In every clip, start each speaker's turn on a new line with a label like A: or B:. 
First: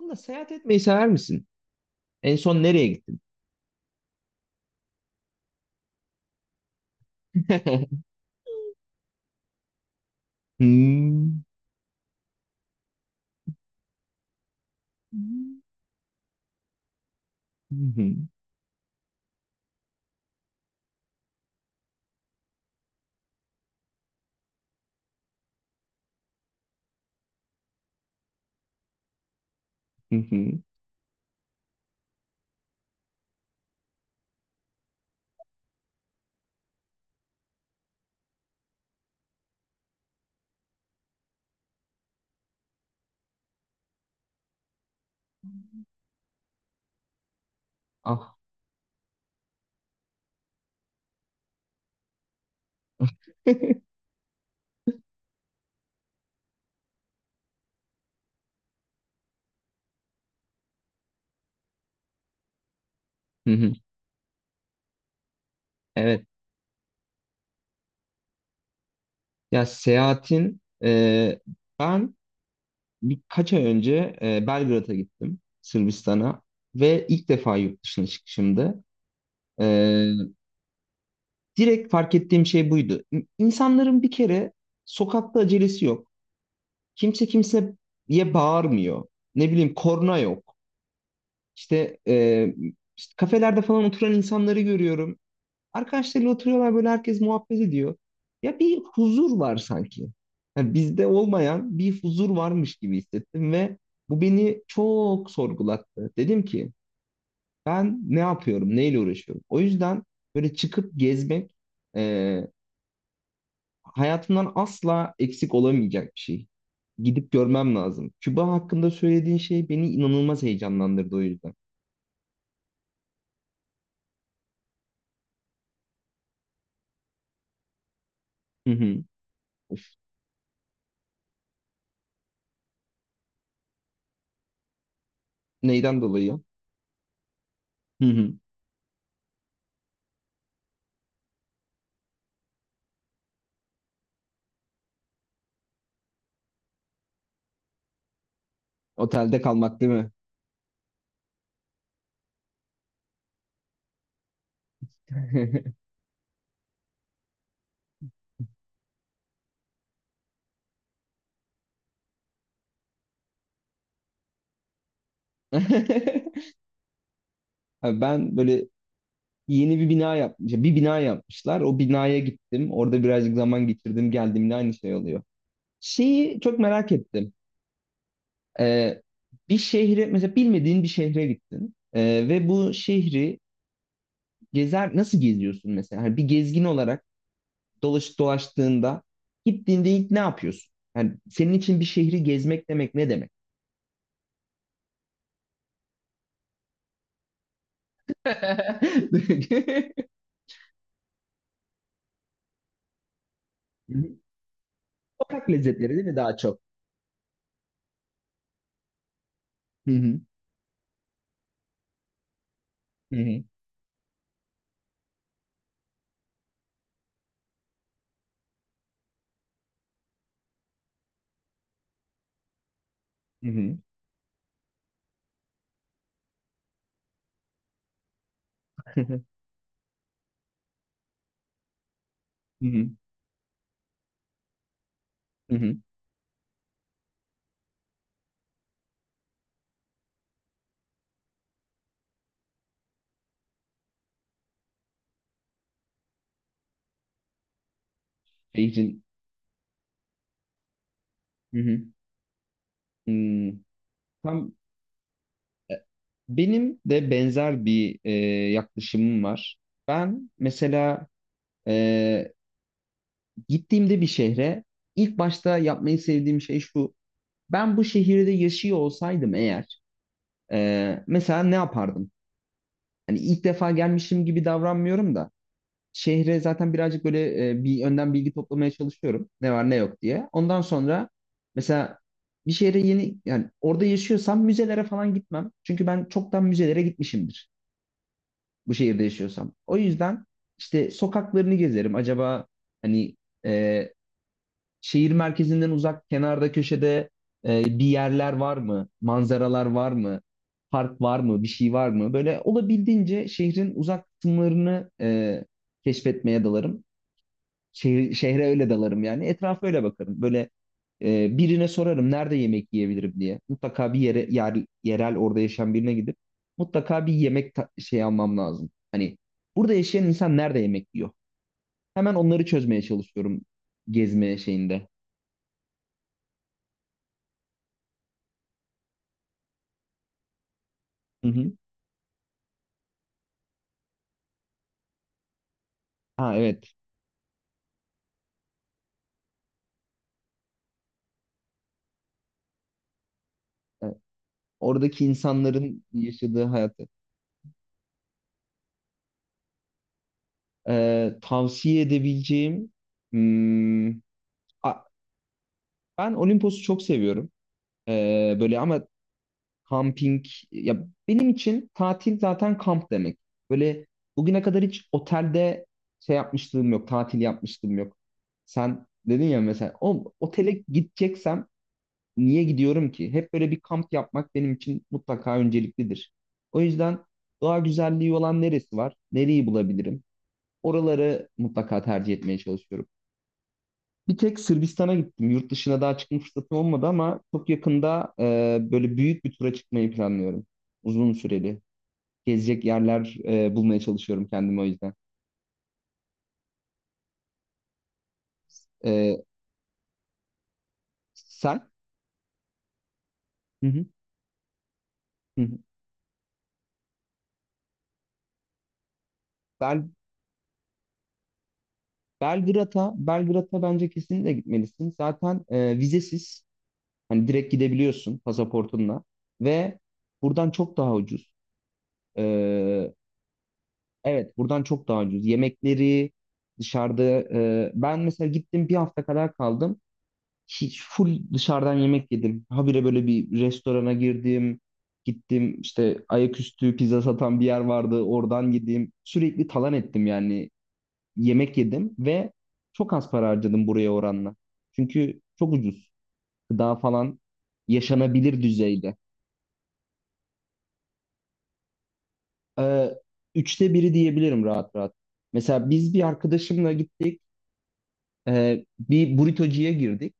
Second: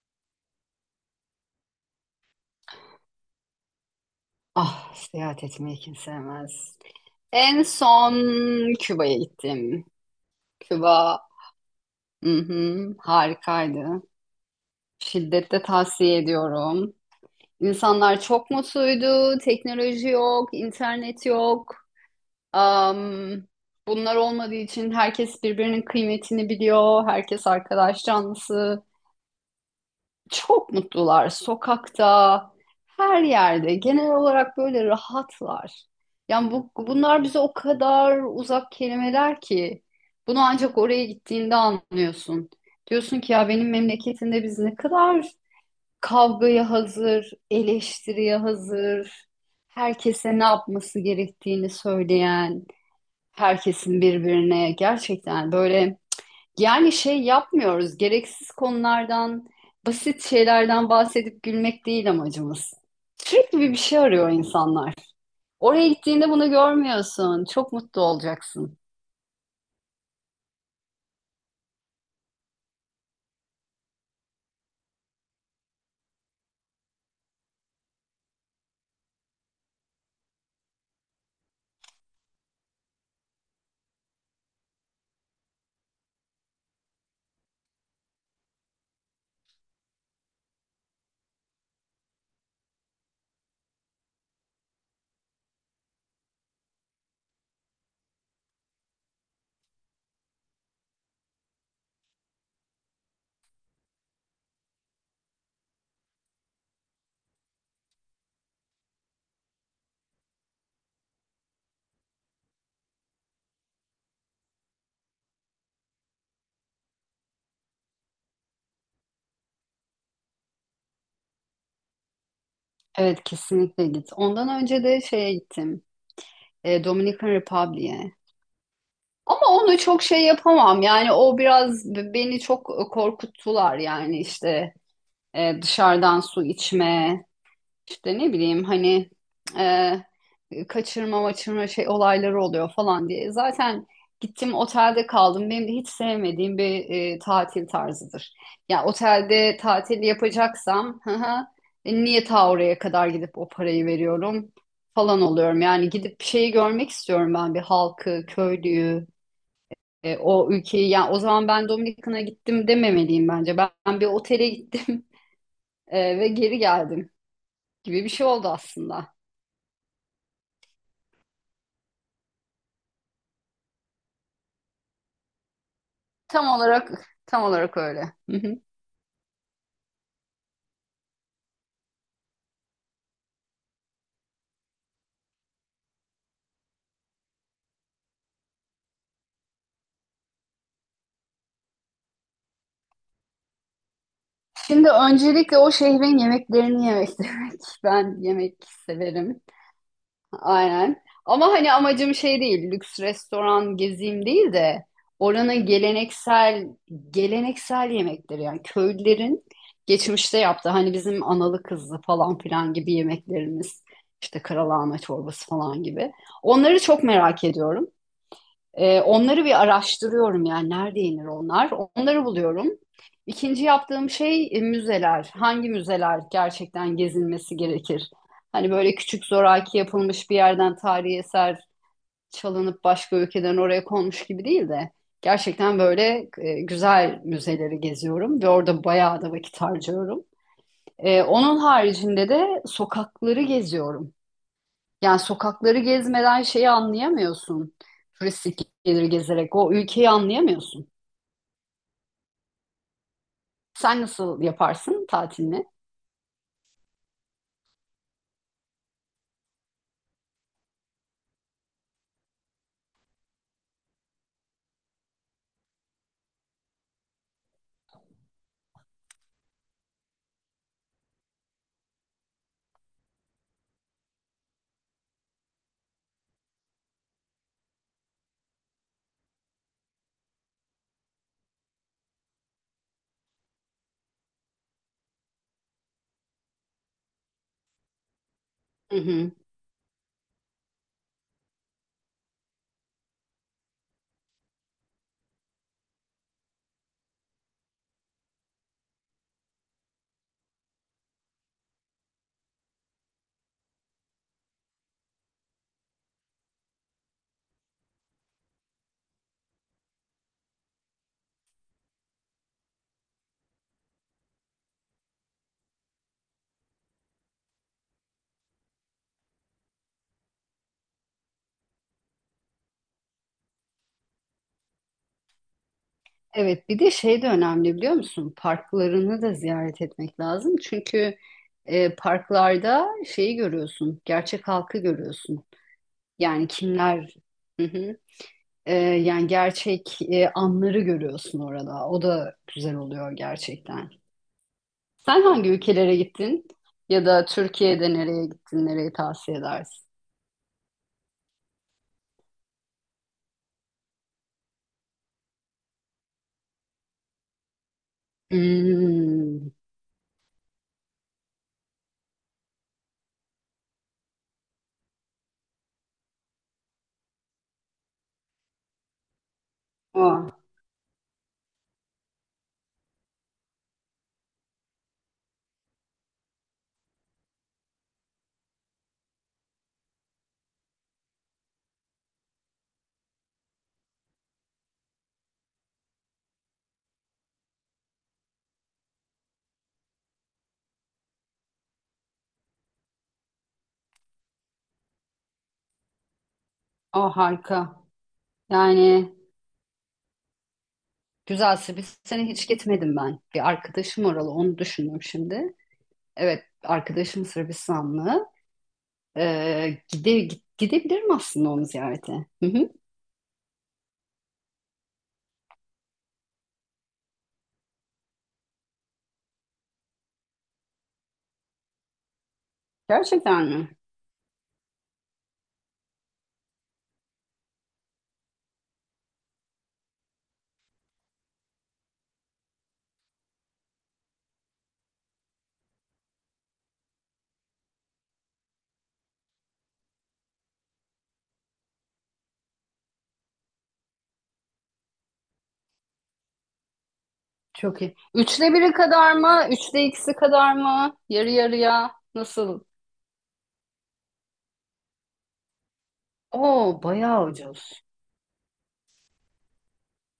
A: Ama seyahat etmeyi sever misin? En son nereye gittin?
B: Ah, seyahat etmeyi kim sevmez. En son Küba'ya gittim. Küba,
A: Hmm.
B: hı hı, harikaydı. Şiddetle tavsiye ediyorum.
A: Hı hı,
B: İnsanlar çok mutluydu. Teknoloji yok, internet yok. Am, bunlar olmadığı için herkes birbirinin kıymetini biliyor. Herkes arkadaş canlısı.
A: hı hı.
B: Çok mutlular. Sokakta, her yerde. Genel olarak böyle rahatlar. Yani bunlar bize o kadar uzak kelimeler ki. Bunu ancak oraya gittiğinde anlıyorsun. Diyorsun ki ya benim memleketimde biz ne kadar kavgaya hazır,
A: Ah.
B: eleştiriye hazır, herkese ne yapması gerektiğini söyleyen, herkesin birbirine gerçekten böyle yani şey yapmıyoruz. Gereksiz konulardan, basit şeylerden bahsedip gülmek değil amacımız.
A: Hı
B: Sürekli bir
A: hı,
B: bir şey arıyor insanlar. Oraya
A: evet.
B: gittiğinde bunu görmüyorsun. Çok mutlu olacaksın.
A: Ya seyahatin ben birkaç ay önce Belgrad'a gittim, Sırbistan'a ve ilk defa yurt dışına çıkışımdı. E, Direkt fark ettiğim şey buydu. İnsanların bir kere sokakta acelesi yok. Kimse kimseye bağırmıyor. Ne bileyim korna yok. İşte, işte kafelerde falan oturan insanları görüyorum. Arkadaşlarıyla oturuyorlar, böyle herkes muhabbet ediyor. Ya bir huzur var sanki. Yani bizde olmayan bir huzur varmış gibi hissettim ve bu beni çok sorgulattı. Dedim ki ben ne yapıyorum, neyle uğraşıyorum? O yüzden böyle çıkıp gezmek e, hayatımdan asla eksik olamayacak bir şey. Gidip görmem lazım. Küba hakkında söylediğin şey beni inanılmaz heyecanlandırdı o yüzden.
B: Evet kesinlikle git. Ondan önce de şeye gittim. Dominican Republic'e.
A: Hı hı.
B: Ama onu çok şey yapamam. Yani o biraz beni çok korkuttular. Yani işte
A: Neyden
B: dışarıdan
A: dolayı?
B: su içme,
A: Hı
B: İşte
A: hı.
B: ne bileyim hani kaçırma maçırma şey olayları oluyor falan diye. Zaten gittim otelde kaldım. Benim de hiç sevmediğim bir tatil tarzıdır. Ya
A: Otelde
B: otelde
A: kalmak değil
B: tatil
A: mi?
B: yapacaksam hı hı, niye ta oraya kadar gidip o parayı veriyorum falan oluyorum. Yani gidip bir şeyi görmek istiyorum ben, bir halkı, köylüyü, e, o ülkeyi. Yani o zaman ben Dominikan'a gittim dememeliyim bence. Ben bir otele gittim ve geri geldim
A: Abi,
B: gibi bir şey
A: ben
B: oldu
A: böyle
B: aslında.
A: yeni bir bina yapmış, bir bina yapmışlar. O binaya gittim. Orada birazcık zaman geçirdim. Geldiğimde aynı şey oluyor. Şeyi
B: Tam
A: çok
B: olarak
A: merak ettim.
B: tam olarak öyle. Hı hı.
A: Ee, bir şehre, mesela bilmediğin bir şehre gittin. Ve bu şehri gezer, nasıl geziyorsun mesela? Hani bir gezgin olarak dolaştığında, gittiğinde ilk ne yapıyorsun? Yani senin için bir şehri gezmek demek ne demek?
B: Şimdi öncelikle o şehrin yemeklerini yemek demek. Ben yemek severim. Aynen. Ama hani amacım şey değil, lüks restoran gezeyim değil de
A: Sokak
B: oranın
A: lezzetleri değil mi daha çok?
B: geleneksel yemekleri, yani köylülerin
A: Hı hı.
B: geçmişte yaptığı, hani bizim analı kızlı falan filan gibi
A: Hı hı.
B: yemeklerimiz, işte karalahana çorbası falan gibi. Onları çok merak ediyorum. Onları bir araştırıyorum, yani nerede yenir onlar. Onları buluyorum.
A: Hı
B: İkinci
A: hı.
B: yaptığım şey müzeler. Hangi müzeler gerçekten gezilmesi gerekir? Hani böyle küçük zoraki yapılmış bir yerden tarihi eser
A: Hı
B: çalınıp
A: hı.
B: başka ülkeden oraya konmuş gibi değil de
A: Hı hı.
B: gerçekten böyle güzel müzeleri geziyorum ve orada bayağı da vakit harcıyorum. Onun haricinde de sokakları geziyorum. Yani sokakları gezmeden şeyi anlayamıyorsun. Turistik
A: Beyzin.
B: geliri gezerek o ülkeyi anlayamıyorsun.
A: Hı hı. Hmm.
B: Sen nasıl
A: Tam
B: yaparsın tatilini?
A: e, benim de benzer bir yaklaşımım var. Ben mesela e, gittiğimde bir şehre ilk başta yapmayı sevdiğim şey şu. Ben bu şehirde yaşıyor olsaydım eğer mesela ne yapardım? Hani ilk defa gelmişim gibi davranmıyorum da şehre zaten birazcık böyle bir yönden bilgi toplamaya çalışıyorum. Ne var ne yok diye. Ondan sonra mesela bir şehre yeni, yani orada yaşıyorsam müzelere falan gitmem. Çünkü ben çoktan müzelere gitmişimdir bu
B: Hı
A: şehirde
B: hı.
A: yaşıyorsam. O yüzden işte sokaklarını gezerim. Acaba hani e, şehir merkezinden uzak kenarda köşede bir yerler var mı? Manzaralar var mı? Park var mı? Bir şey var mı? Böyle olabildiğince şehrin uzak kısımlarını keşfetmeye dalarım. Şehre öyle dalarım yani. Etrafa öyle bakarım. Böyle birine sorarım nerede yemek yiyebilirim diye. Mutlaka bir yere yerel orada yaşayan birine gidip mutlaka bir yemek şey almam lazım. Hani burada yaşayan insan nerede yemek yiyor? Hemen onları çözmeye çalışıyorum gezme şeyinde.
B: Evet, bir de şey de önemli, biliyor musun? Parklarını da ziyaret etmek lazım. Çünkü
A: Hı hı.
B: parklarda şeyi görüyorsun, gerçek halkı görüyorsun.
A: Ha,
B: Yani
A: evet.
B: kimler, hı hı. Yani gerçek anları görüyorsun orada. O da güzel oluyor
A: E,
B: gerçekten.
A: oradaki
B: Sen hangi
A: insanların
B: ülkelere
A: yaşadığı
B: gittin?
A: hayatı.
B: Ya da Türkiye'de nereye gittin? Nereyi tavsiye edersin?
A: Tavsiye edebileceğim hmm, a- ben Olimpos'u çok seviyorum. E, böyle ama
B: Hmm.
A: kamping, ya benim için tatil zaten kamp demek. Böyle bugüne kadar hiç otelde şey yapmışlığım yok, tatil yapmışlığım yok. Sen dedin ya, mesela o
B: O,
A: otele gideceksem niye gidiyorum ki? Hep böyle bir kamp yapmak benim için mutlaka önceliklidir. O yüzden doğa güzelliği olan neresi var? Nereyi bulabilirim? Oraları mutlaka tercih etmeye çalışıyorum. Bir tek Sırbistan'a gittim. Yurt dışına daha çıkma fırsatım olmadı ama çok yakında böyle büyük bir tura çıkmayı planlıyorum. Uzun süreli. Gezecek yerler bulmaya çalışıyorum kendime o yüzden.
B: o harika. Yani
A: E,
B: güzel.
A: sen?
B: Sırbistan'a hiç gitmedim ben. Bir
A: Hı hı,
B: arkadaşım oralı, onu düşündüm
A: hı
B: şimdi.
A: hı.
B: Evet, arkadaşım Sırbistanlı. Ee,
A: Bel,
B: gide, gidebilirim aslında onu ziyarete. Hı hı.
A: Belgrad'a bence kesinlikle gitmelisin. Zaten vizesiz. Hani direkt gidebiliyorsun pasaportunla. Ve buradan çok daha ucuz. E,
B: Gerçekten mi?
A: evet, buradan çok daha ucuz. Yemekleri dışarıda. E, ben mesela gittim, bir hafta kadar kaldım. Hiç full dışarıdan yemek yedim. Habire böyle bir restorana girdim. Gittim, işte ayaküstü pizza satan bir yer vardı. Oradan yedim. Sürekli talan ettim yani. Yemek yedim ve çok az para harcadım buraya oranla. Çünkü çok ucuz. Gıda falan
B: Çok iyi.
A: yaşanabilir
B: Üçte biri
A: düzeyde.
B: kadar mı? Üçte ikisi kadar mı? Yarı yarıya. Nasıl?
A: Ee, üçte biri diyebilirim rahat rahat. Mesela biz bir arkadaşımla
B: Oo,
A: gittik.
B: bayağı ucuz.
A: Bir burritocuya girdik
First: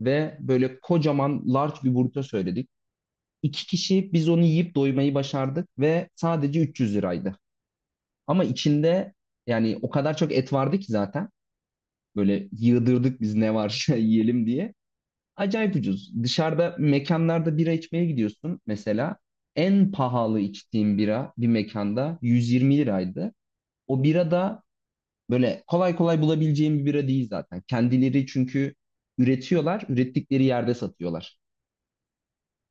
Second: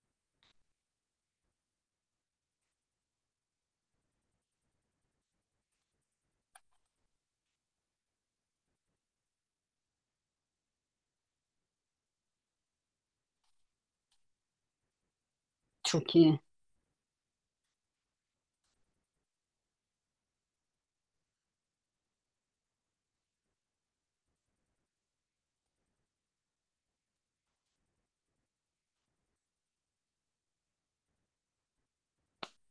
A: ve böyle kocaman large bir burrito söyledik. İki kişi biz onu yiyip doymayı başardık ve sadece 300 liraydı. Ama içinde, yani o kadar çok et vardı ki zaten. Böyle yığdırdık biz ne varsa yiyelim diye. Acayip
B: Çok
A: ucuz.
B: iyi.
A: Dışarıda mekanlarda bira içmeye gidiyorsun mesela. En pahalı içtiğim bira bir mekanda 120 liraydı. O bira da böyle kolay kolay bulabileceğim bir bira değil zaten. Kendileri çünkü üretiyorlar, ürettikleri yerde satıyorlar.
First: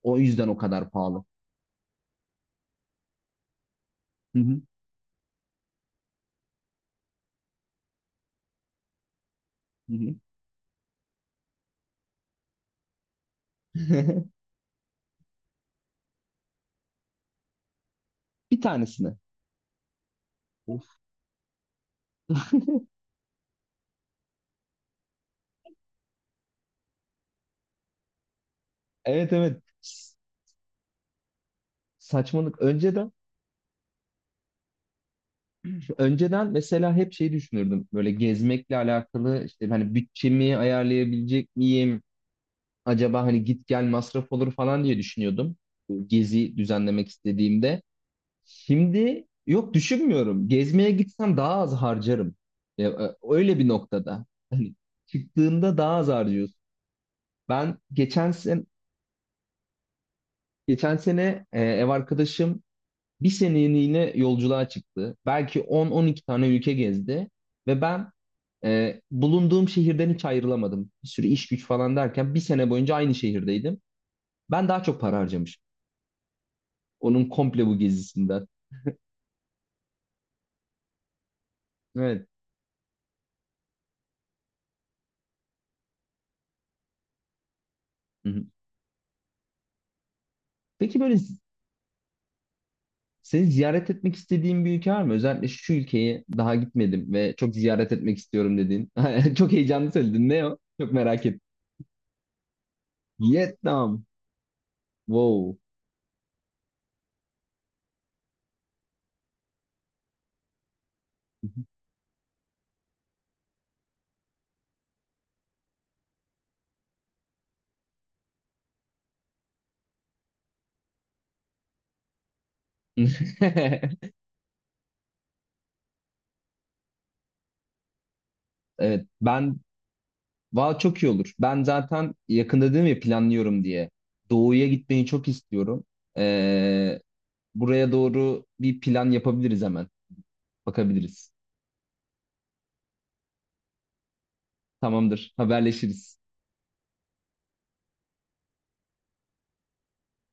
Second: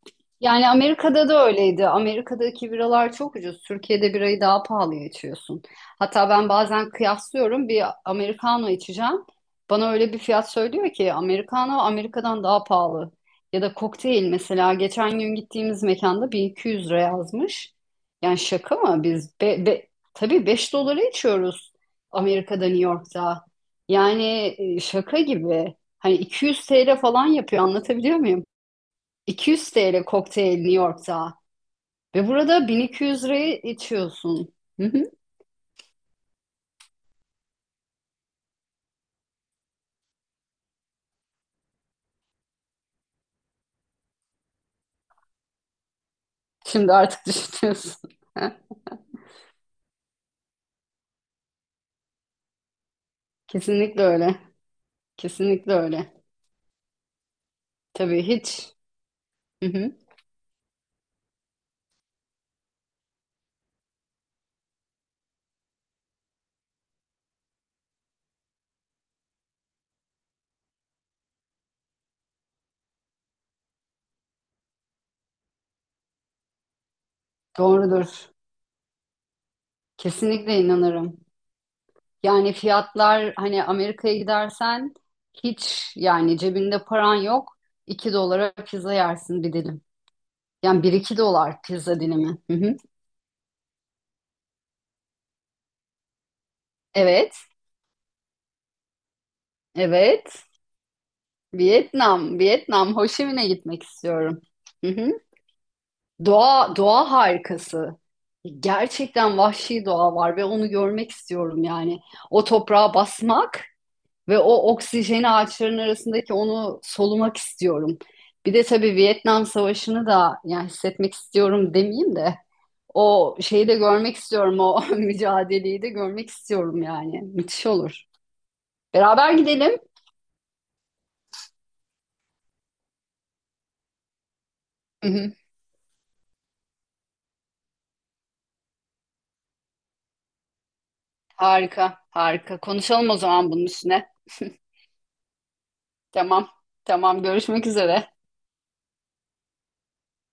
A: O yüzden o
B: Yani
A: kadar pahalı.
B: Amerika'da da öyleydi. Amerika'daki biralar çok ucuz. Türkiye'de
A: Hı
B: birayı
A: hı.
B: daha pahalıya içiyorsun. Hatta ben bazen kıyaslıyorum. Bir Americano içeceğim. Bana
A: Hı
B: öyle
A: hı.
B: bir fiyat söylüyor ki Americano Amerika'dan daha pahalı. Ya da kokteyl, mesela geçen gün gittiğimiz mekanda 1200 lira yazmış. Yani
A: Bir
B: şaka mı?
A: tanesini.
B: Tabii beş
A: Of.
B: dolara içiyoruz Amerika'da, New York'ta. Yani şaka gibi. Hani 200 TL falan yapıyor, anlatabiliyor,
A: Evet, evet.
B: 200 TL kokteyl New York'ta ve
A: Saçmalık.
B: burada
A: Önceden
B: 1200 liraya içiyorsun. Hı hı.
A: önceden mesela hep şey düşünürdüm. Böyle gezmekle alakalı işte hani bütçemi ayarlayabilecek miyim? Acaba hani git gel masraf olur falan diye düşünüyordum. Bu gezi
B: Şimdi
A: düzenlemek
B: artık
A: istediğimde.
B: düşünüyorsun. Ha,
A: Şimdi yok, düşünmüyorum. Gezmeye gitsem daha az harcarım. Ya, öyle bir
B: kesinlikle
A: noktada.
B: öyle.
A: Hani
B: Kesinlikle
A: çıktığında daha az
B: öyle.
A: harcıyorsun. Ben
B: Tabii
A: geçen sen
B: hiç. Hı hı.
A: Geçen sene ev arkadaşım bir seneliğine yolculuğa çıktı. Belki on-on iki tane ülke gezdi ve ben bulunduğum şehirden hiç ayrılamadım. Bir sürü iş güç falan derken bir sene boyunca aynı şehirdeydim. Ben daha çok para harcamışım. Onun komple bu
B: Doğrudur.
A: gezisinden.
B: Kesinlikle inanırım.
A: Evet.
B: Yani fiyatlar, hani Amerika'ya gidersen hiç yani cebinde paran yok. iki
A: Hı-hı.
B: dolara pizza yersin, bir dilim. Yani bir
A: Peki böyle
B: iki dolar pizza dilimi. Hı hı.
A: seni ziyaret etmek istediğin bir ülke var mı? Özellikle şu ülkeyi daha gitmedim
B: Evet,
A: ve çok ziyaret etmek istiyorum dediğin. Çok heyecanlı söyledin.
B: evet.
A: Ne o? Çok merak ettim.
B: Vietnam, Vietnam. Ho Chi Minh'e gitmek
A: Vietnam.
B: istiyorum. Hı hı.
A: Wow.
B: Doğa, doğa harikası. Gerçekten vahşi doğa var ve onu görmek istiyorum yani. O toprağa basmak ve o oksijeni, ağaçların arasındaki onu solumak istiyorum. Bir de tabii Vietnam Savaşı'nı da yani hissetmek istiyorum demeyeyim de o şeyi de görmek istiyorum. O mücadeleyi de görmek istiyorum yani. Müthiş olur.
A: Evet.
B: Beraber
A: Ben
B: gidelim.
A: valla çok iyi olur. Ben zaten yakında dedim ya planlıyorum diye. Doğu'ya gitmeyi
B: Hı
A: çok
B: hı.
A: istiyorum. Ee, buraya doğru bir plan yapabiliriz hemen. Bakabiliriz.
B: Harika, harika. Konuşalım o zaman bunun üstüne.
A: Tamamdır. Haberleşiriz.
B: Tamam, tamam. Görüşmek üzere.